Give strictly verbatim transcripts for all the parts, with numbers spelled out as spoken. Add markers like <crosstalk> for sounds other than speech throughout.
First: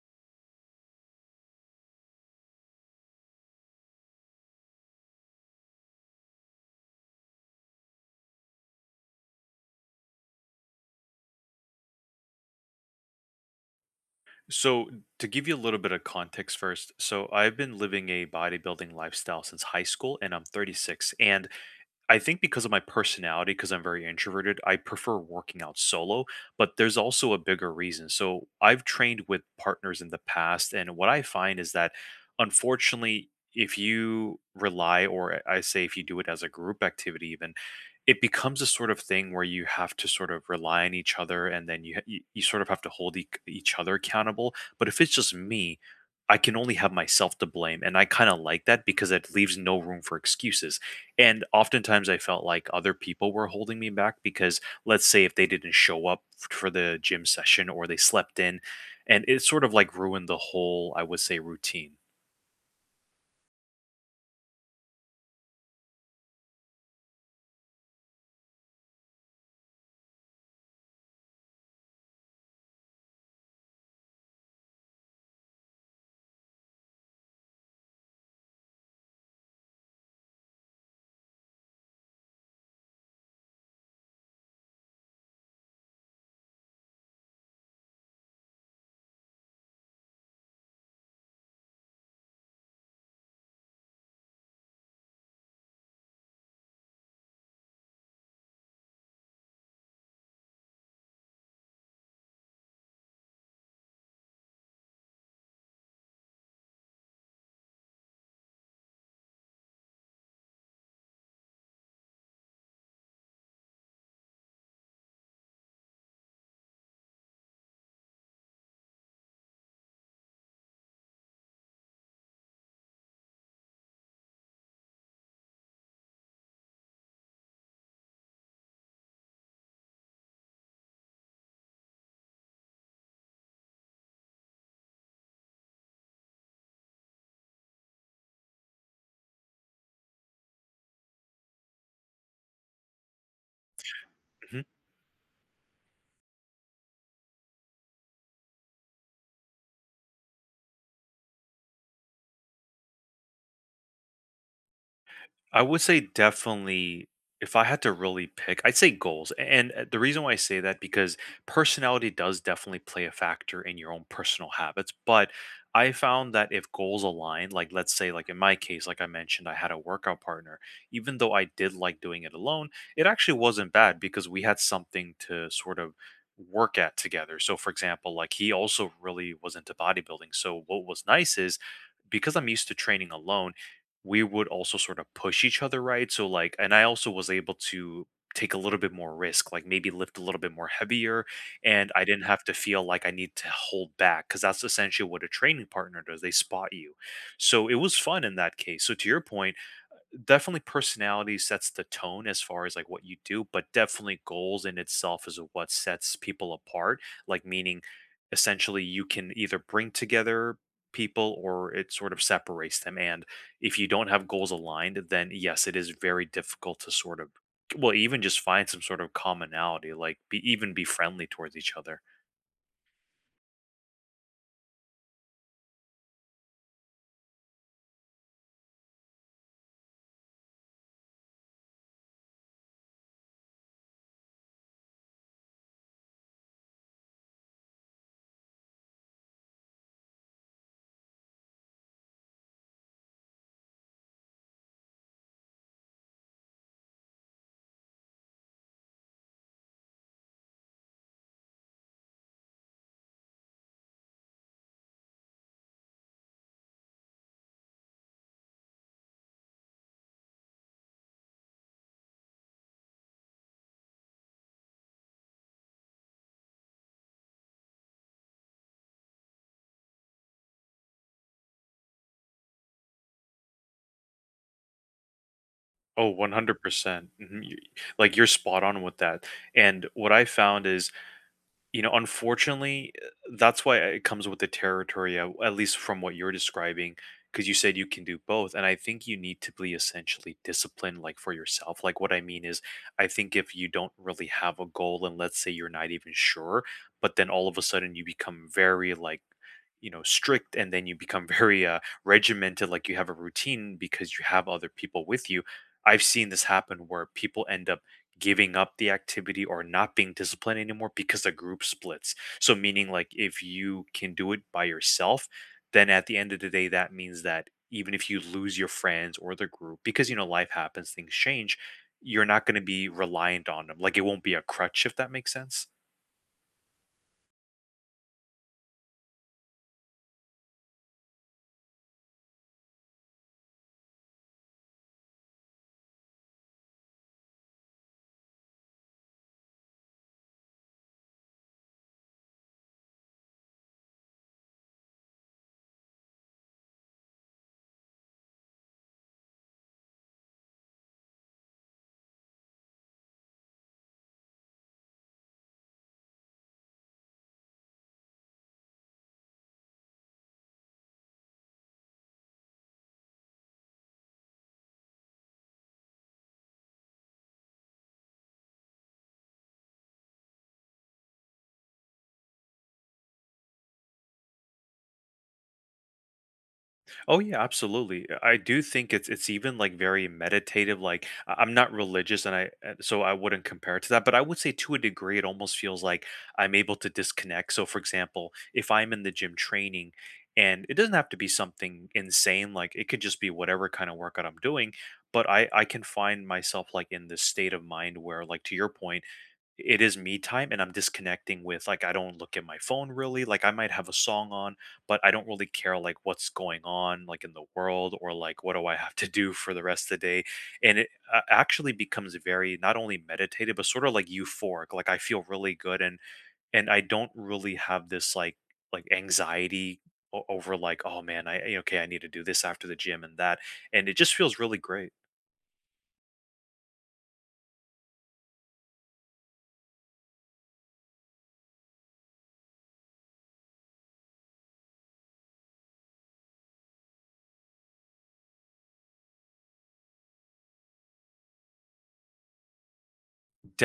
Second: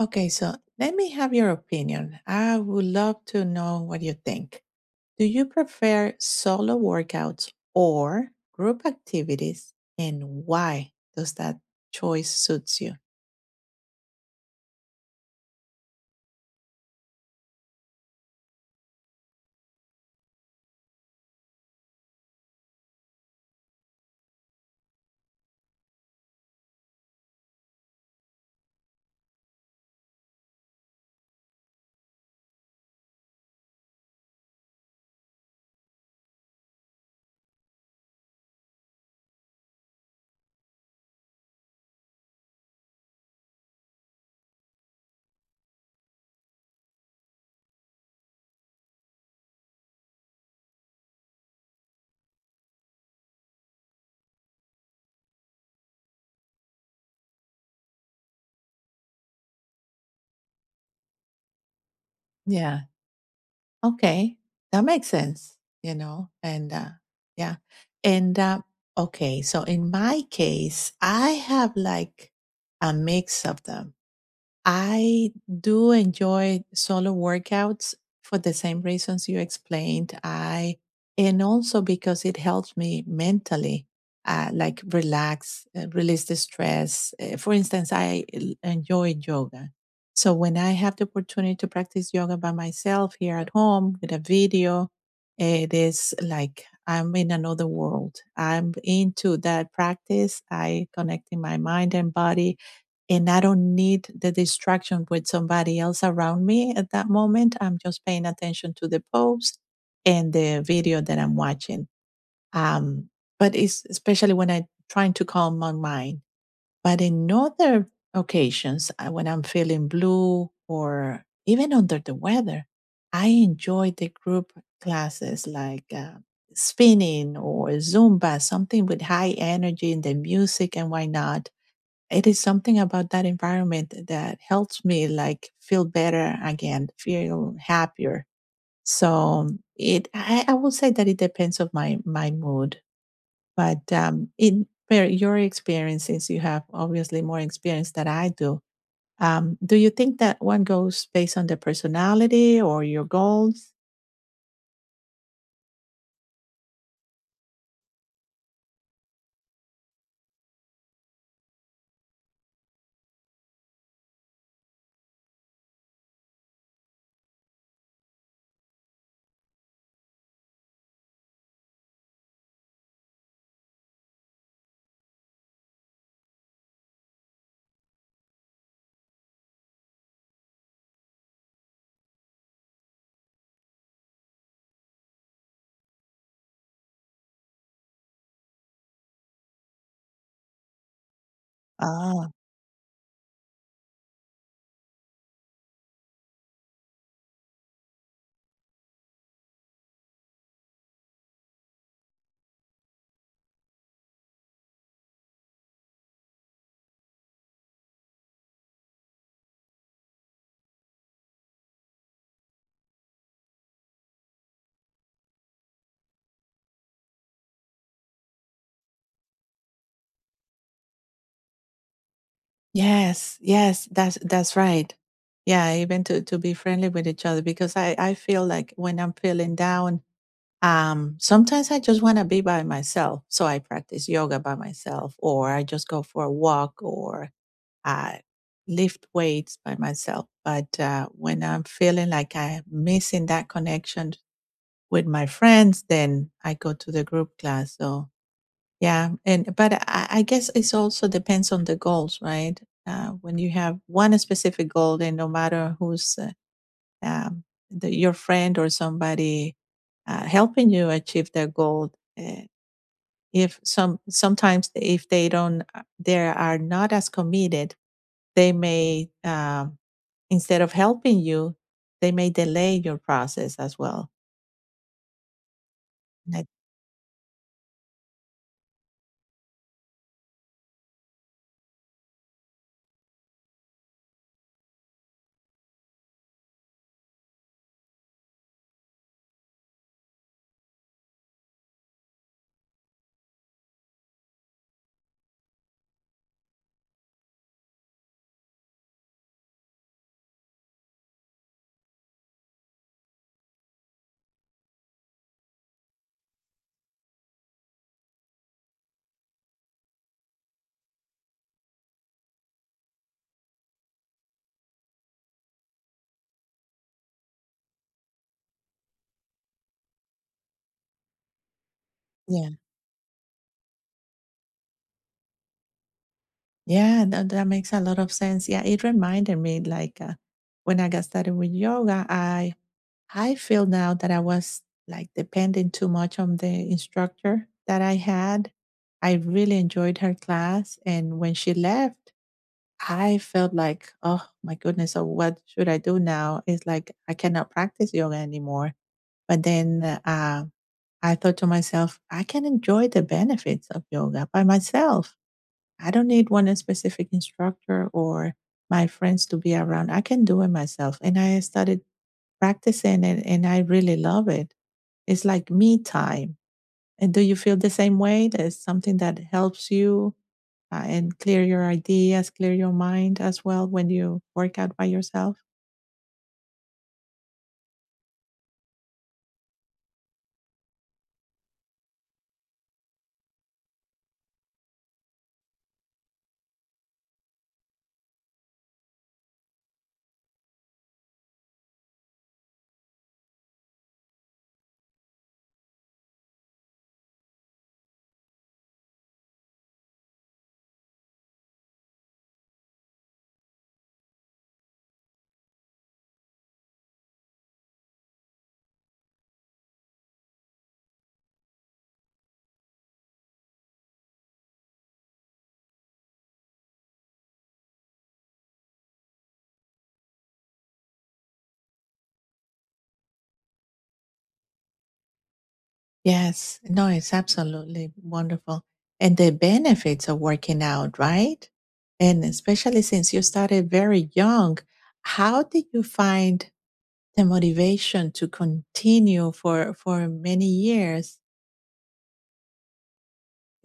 Okay, so let me have your opinion. I would love to know what you think. Do you prefer solo workouts or group activities, and why does that choice suits you? So, to give you a little bit of context first, so I've been living a bodybuilding lifestyle since high school and I'm thirty-six. And I think because of my personality, because I'm very introverted, I prefer working out solo, but there's also a bigger reason. So I've trained with partners in the past, and what I find is that unfortunately, if you rely, or I I say if you do it as a group activity, even it becomes a sort of thing where you have to sort of rely on each other and then you, you, you sort of have to hold e- each other accountable. But if it's just me, I can only have myself to blame. And I kind of like that because it leaves no room for excuses and oftentimes I felt like other people were holding me back because let's say if they didn't show up f- for the gym session or they slept in and it sort of like ruined the whole I would say routine. Yeah. Okay, that makes sense, you know, and, uh, yeah, and, uh okay, so in my case, I have, like, a mix of them. I do enjoy solo workouts for the same reasons you explained. I And also because it helps me mentally, uh, like relax, uh, release the stress. Uh, for instance, I l- enjoy yoga. So when I have the opportunity to practice yoga by myself here at home with a video, it is like I'm in another world. I'm into that practice. I connect in my mind and body and I don't need the distraction with somebody else around me at that moment. I'm just paying attention to the post and the video that I'm watching. Um, but it's especially when I'm trying to calm my mind. But in other occasions, uh, when I'm feeling blue or even under the weather, I enjoy the group classes like uh, spinning or Zumba, something with high energy and the music, and why not, it is something about that environment that helps me like feel better again, feel happier. So it i, I will say that it depends of my my mood. But um in per your experiences, you have obviously more experience than I do. Um do you think that one goes based on the personality or your goals? I would say definitely if I had to really pick, I'd say goals. A- And uh, the reason why I say that because personality does definitely play a factor in your own personal habits, but I found that if goals align, like let's say like in my case like I mentioned I had a workout partner, even though I did like doing it alone, it actually wasn't bad because we had something to sort of work at together. So for example, like he also really was into bodybuilding. So what was nice is because I'm used to training alone, we would also sort of push each other, right? So like, and I also was able to take a little bit more risk, like maybe lift a little bit more heavier, and I didn't Ah, have to feel like I need to hold back because that's essentially what a training partner does. They spot you. So it was fun in that case. So to your point, definitely personality sets the tone as far as like what you do, but definitely goals in itself is what sets people apart. Like meaning essentially you can either bring together people or it sort of separates them. And if you don't have goals aligned, then yes, it is very difficult to sort of well, even just find some sort of commonality, like be even be friendly towards each other. yes yes that's that's right. Yeah, even to to be friendly with each other, because i i feel like when I'm feeling down. Um, sometimes I just want to be by myself. So I practice yoga by myself, or I just go for a walk, or I lift weights by myself. But uh, when I'm feeling like I'm missing that connection with my friends, then I go to the group class. So yeah. And, but I, I guess it's also depends on the goals, right? Uh, when you have one specific goal, then no matter who's uh, um, the, your friend or somebody uh, helping you achieve their goal. Uh, if some sometimes if they don't, uh, they are not as committed, they may um, instead of helping you, they may delay your process as well. Oh, And I- one hundred percent. Mhm. You- Like you're spot on with that. And what I found is You know, unfortunately, uh, that's why it comes with the territory, at at least from what you're describing, because you said you can do both. And I think you need to be essentially disciplined, like for yourself. Like, what I mean is, I think if you don't really have a goal, and let's say you're not even sure, but then all of a sudden you become very, like, you know, strict, and then you become <laughs> very uh, regimented, like you have a routine because you have other people with you. I've seen this happen where people end up giving up the activity or not being disciplined anymore because the group splits. So meaning like if you can do it by yourself, then at the end of the day that means that even if you lose your friends or the group because you know life happens, things change, you're not Yeah, going to be reliant on them. Like it won't be a crutch if that makes sense. yeah, that, that makes a lot of sense. Yeah, it reminded me like uh, when I got started with yoga, I I feel now that I was like depending too much on the instructor that I had. I really enjoyed her class. And when she left, I felt like, oh my goodness, so what should I do now? It's like I cannot practice yoga anymore. But then uh, I thought to myself, I can enjoy the benefits of yoga by myself. I don't need one specific instructor or my friends to be around. I can do it myself. And I started practicing it and I really love it. It's like me time. And do you feel the same way? There's something that helps you uh, and clear your ideas, clear your mind as well when you work out by yourself? Oh yeah, absolutely. uh, I do think it's it's even like very meditative. Like I- I'm not religious, and I uh, so I wouldn't compare it to that. But I would say to a degree, it almost feels like I'm able to disconnect. So for example, if I'm in the gym training, and it doesn't have to be something insane. Like it could just be whatever kind of workout I'm doing. But I I can find myself like in this state of mind where, like to your point it is me time and I'm disconnecting with like I don't look at my phone really. Like I might have a song on, but I don't really care like what's going on like in the world or like what do I have to do for the rest of the day. And it uh, actually becomes very not only meditative but sort of like euphoric. Like I feel really good and and I don't really have this like like anxiety o- over like oh man I eh, okay I need to do this after the gym and that and it just feels really great. Yes, no, it's absolutely wonderful. And the benefits of working out, right? And especially since you started very young, how did you find the motivation to continue for for many years?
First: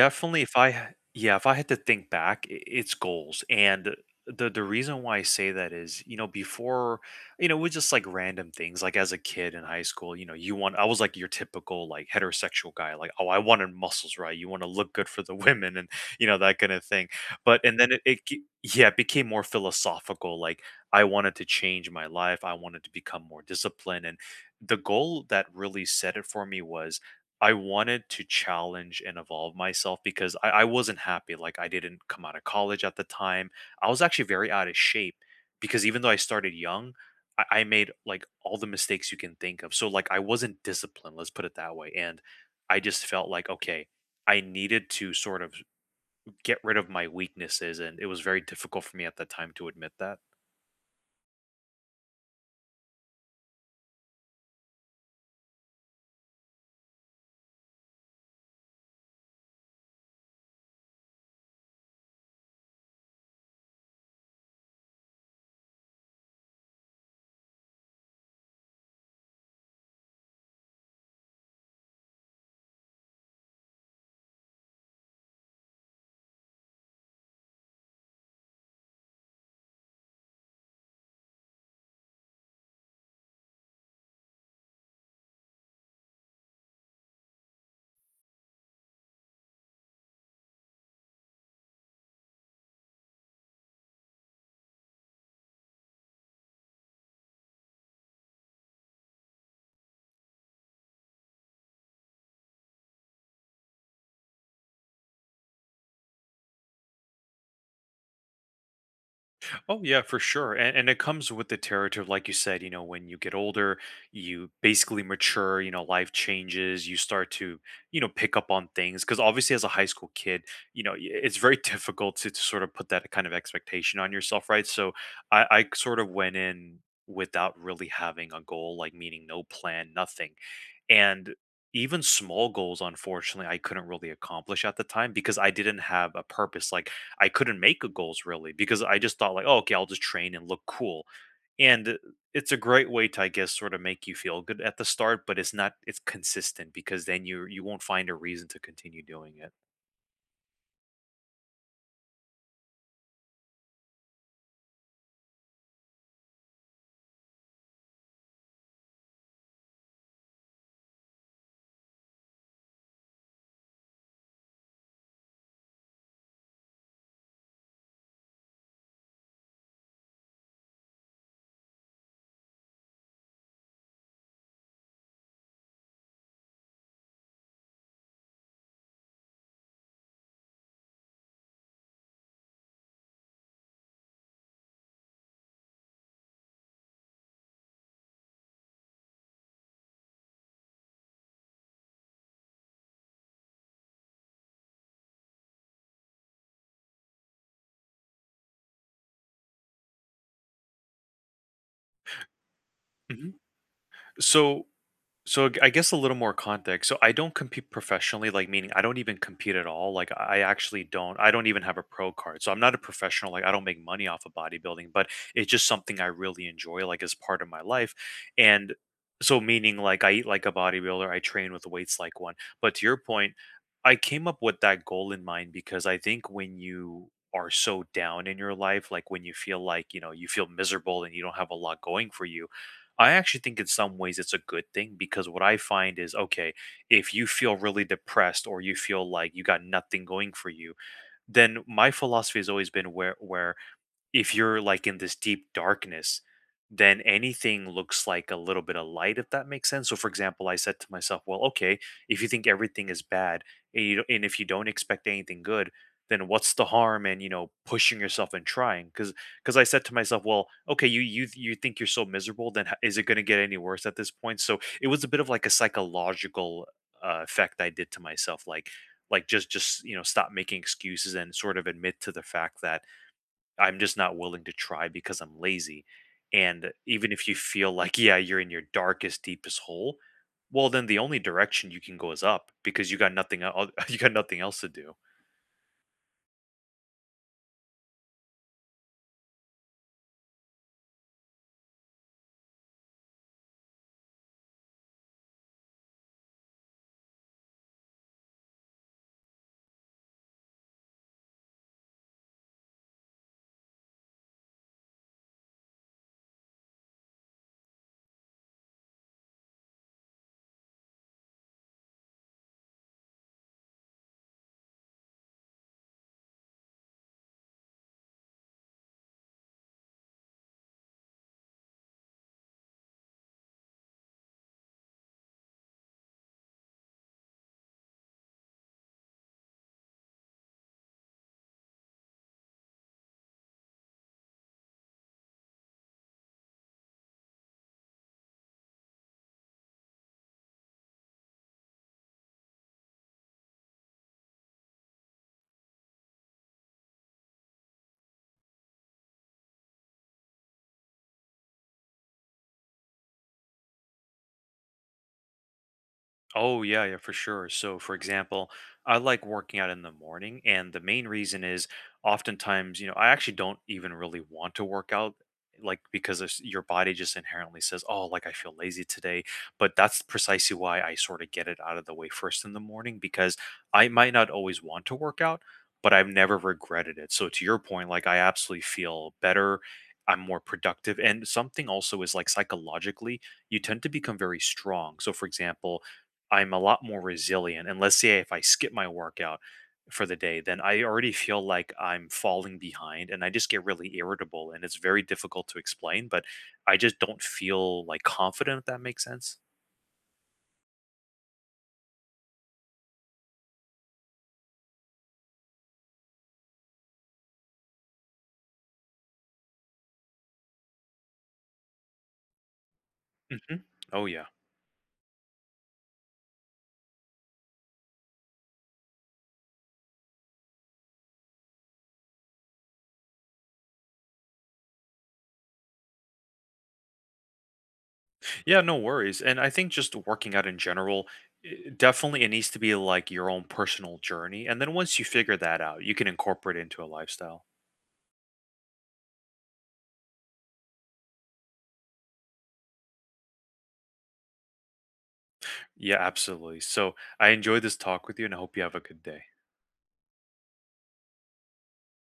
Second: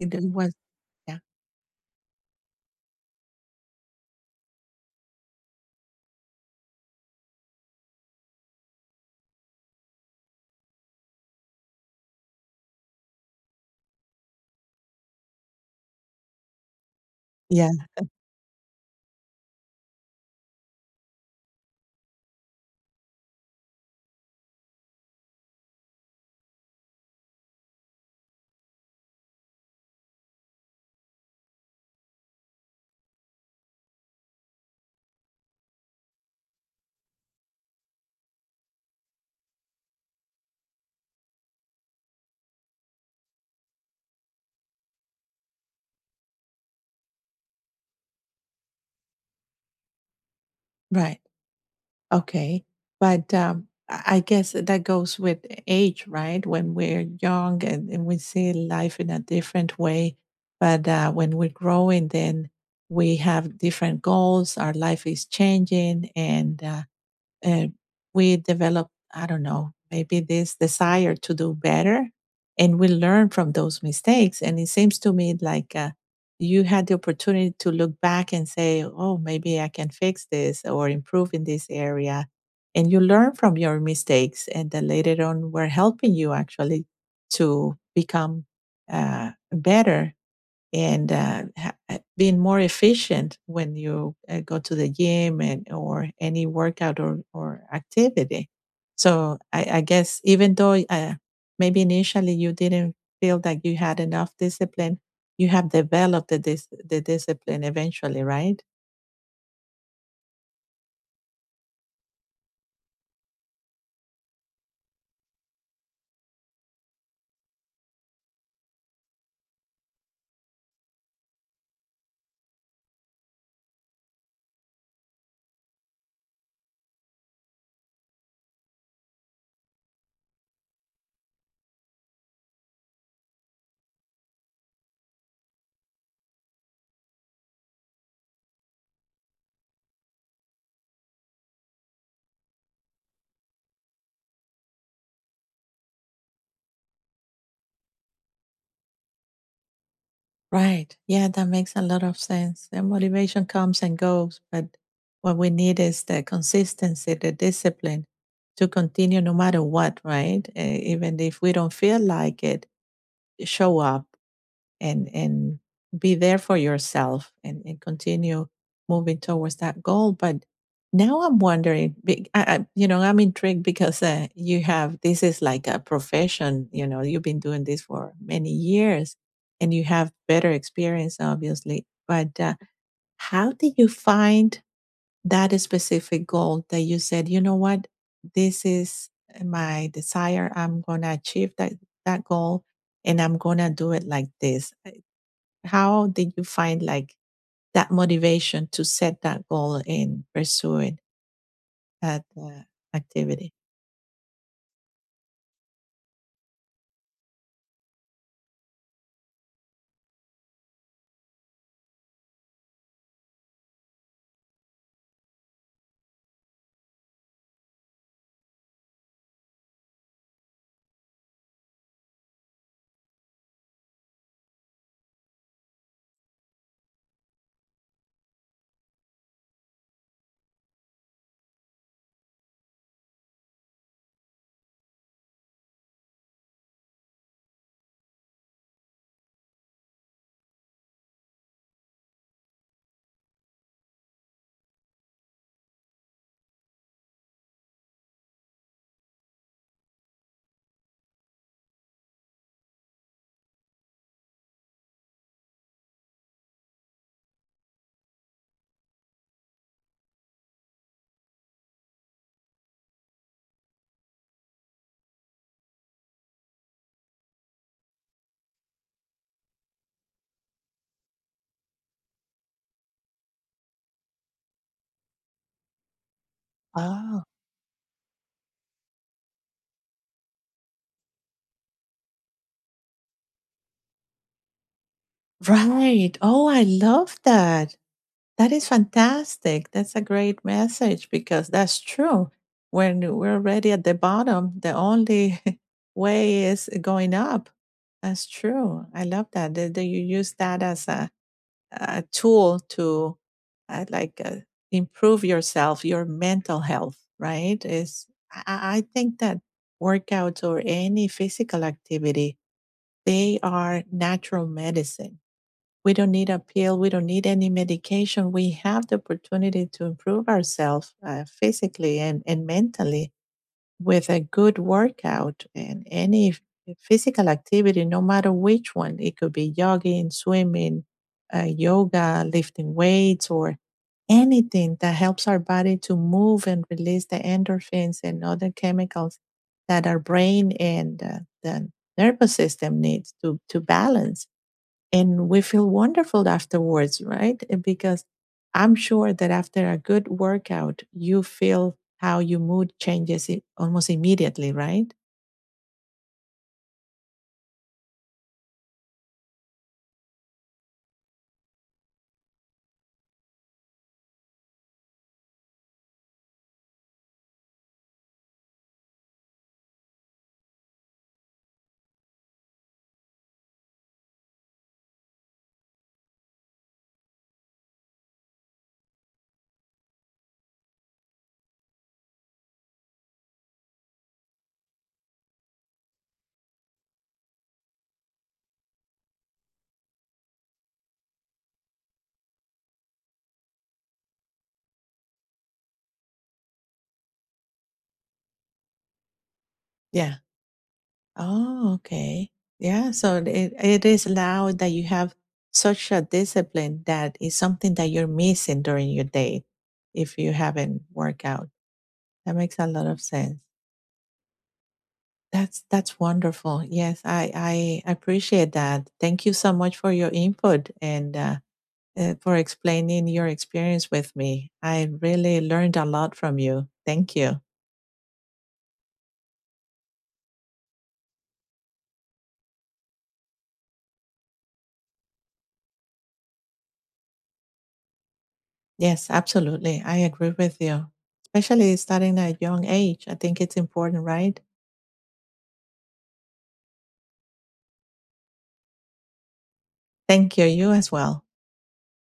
It if was I yeah. yeah, if I had to think back, I it's goals, and the the reason why I say that is, you know, before, you know, with just like random things, like as a kid in high school, you know, you want I was like your typical like heterosexual guy, like, oh, I wanted muscles, right? You want to look good for the <laughs> women and you know that kind of thing. But Yeah, and then it, it ge- yeah, it became more philosophical. Like I wanted to change my life, I wanted to become more disciplined, and the goal that really set it for me was. I wanted to challenge and evolve myself because I, I wasn't happy. Like I didn't come out of college at the time. I was actually very out of shape because even though I started young, I, I made like all the mistakes you can think of. So like I wasn't disciplined, let's put it that way. And I just felt like, okay, I needed to sort of get rid of my weaknesses. And it was very difficult for me at the time to admit that. right. Okay. But um, I I guess that goes with age, right? When we're young and, and we see life in a different way. But uh, when we're growing, then we have different goals. Our life is changing. And uh, uh, we develop, I don't know, maybe this desire to do better, and we learn from those mistakes. And it seems to me like uh, you had the opportunity to look back and say, oh, maybe I can fix this or improve in this area. And you learn from your mistakes. And then later on, we're helping you actually to become uh, better and uh, ha- uh, being more efficient when you uh, go to the gym and or any workout, or, or activity. So I, I guess even though uh, maybe initially you didn't feel that you had enough discipline, you have developed the dis- the discipline eventually, right? Oh yeah, for sure. And and it comes with the territory, like you said, you know, when you get older, you basically mature, you know, life changes, you start to, you know, pick up on things. Cause obviously as a high school kid, you know, y- it's very <laughs> difficult to, to sort of put that kind of expectation on yourself, right? So I, I sort of went in without really having a goal, like meaning no plan, nothing. And even small goals, unfortunately, I couldn't really accomplish at the time because I didn't have a purpose. Like I couldn't make a goals really because I just thought like, oh, okay, I'll just train and look cool. And uh, it's a great way to, I guess, sort of make you feel good at the start, but it's not it's consistent because then you you won't find a reason to continue doing it. Right. Yeah, that makes a lot of sense. The motivation comes and goes, but what we need is the consistency, the discipline to continue no matter what, right? Eh, even if we don't feel like it, show up and and be there for yourself, and, and continue moving towards that goal. But now i'm wondering be- I, I, you know, I'm intrigued because uh, you have this is like a profession, you know, you've been doing this for many years, and you have better experience obviously. But uh, how did you find that specific goal that you said, you know what, this is my desire, I'm going to achieve that that goal, and I'm going to do it like this. How did you find like that motivation to set that goal and pursuing that uh, Mhm. activity? So So I guess a little more context. So I don't compete professionally, like meaning I don't even compete at all. Like I actually don't. I don't even have a pro card, so I'm not a professional. Like I don't make money off of bodybuilding, but it's just something I really enjoy, like as part of my life. And so meaning like I eat like a bodybuilder, I train with weights like one. But to your point, I came up with that goal in mind because I think when you are so down in your life, like when you feel like you know you feel miserable and you don't have a lot going for you I actually think in some ways it's a good thing because what I find is okay, if you feel really depressed or you feel like you got nothing going for you, then my philosophy has always been where where if you're like in this deep darkness, then anything looks like a little bit of light, if that makes sense. So, for example, I said to myself, well, okay, if you think everything is bad and, you, and if you don't expect anything good, then what's the harm in you know pushing yourself and trying? Because because I said to myself, well, okay, you you you think you're so miserable, then h- is it going to get any worse at this point? So it was a bit of like a psychological uh, effect I did to myself, like like just just you know stop making excuses and sort of admit to the fact that I'm just not willing to try because I'm lazy. And even Oh, if you feel like, yeah, you're in your darkest, deepest hole, well, then the only direction you can go is up because you got nothing el- <laughs> you got nothing else to do. right. Oh, I love that. That is fantastic. That's a great message because that's true. When we're already at the bottom, the only <laughs> way is going up. That's true. I love that. Do you use that as a a tool to uh, like uh, improve yourself, your mental health, right? Is I, I I think that workouts or any physical activity, they are natural medicine. We don't need a pill. We don't need any medication. We have the opportunity to improve ourselves uh, physically and, and mentally with a good workout and any f- physical activity, no matter which one, it could be jogging, swimming, uh, yoga, lifting weights, or anything that helps our body to move and release the endorphins and other chemicals that our brain and uh, the nervous system needs to, to balance, and we feel wonderful afterwards, right? Uh, because I'm sure that after a good workout, you feel how your mood changes i- almost immediately, right? Oh, yeah, yeah, for sure. So, for example, I like working out in the morning. And the main reason is oftentimes, you know, I actually don't even really want to work out, like because it's- your body just inherently says, oh, like I feel lazy today. But that's precisely why I sort of get it out of the way first in the morning because I might not always want to work out, but I've never regretted it. So, to your point, like I absolutely feel better. I'm more productive. And something also is like psychologically, you tend to become very strong. So, for example, I'm a lot more resilient. And let's say if I skip my workout for the day, then I already feel like I'm falling behind and I just get really irritable. And it's very difficult to explain, but I just don't feel like confident, if that makes sense. Yeah. Oh, okay. Yeah. So it, it is loud that you have such a discipline that is something that you're missing during your day if you haven't worked out. That makes a lot of sense. Hmm. Oh, yeah. That's that's wonderful. Yes, I I appreciate that. Thank you so much for your input, and uh, uh, for explaining your experience with me. I really learned a lot from you. Thank you. Yeah, no worries. And I think just working out in general, i- definitely it needs to be like your own personal journey. And then once you figure that out, you can incorporate it into a lifestyle. Yes, absolutely. I agree with you. Especially starting at a young age. I think it's important, right? Yeah, absolutely. So I enjoyed this talk with you and I hope you have a good day. Thank you. You as well.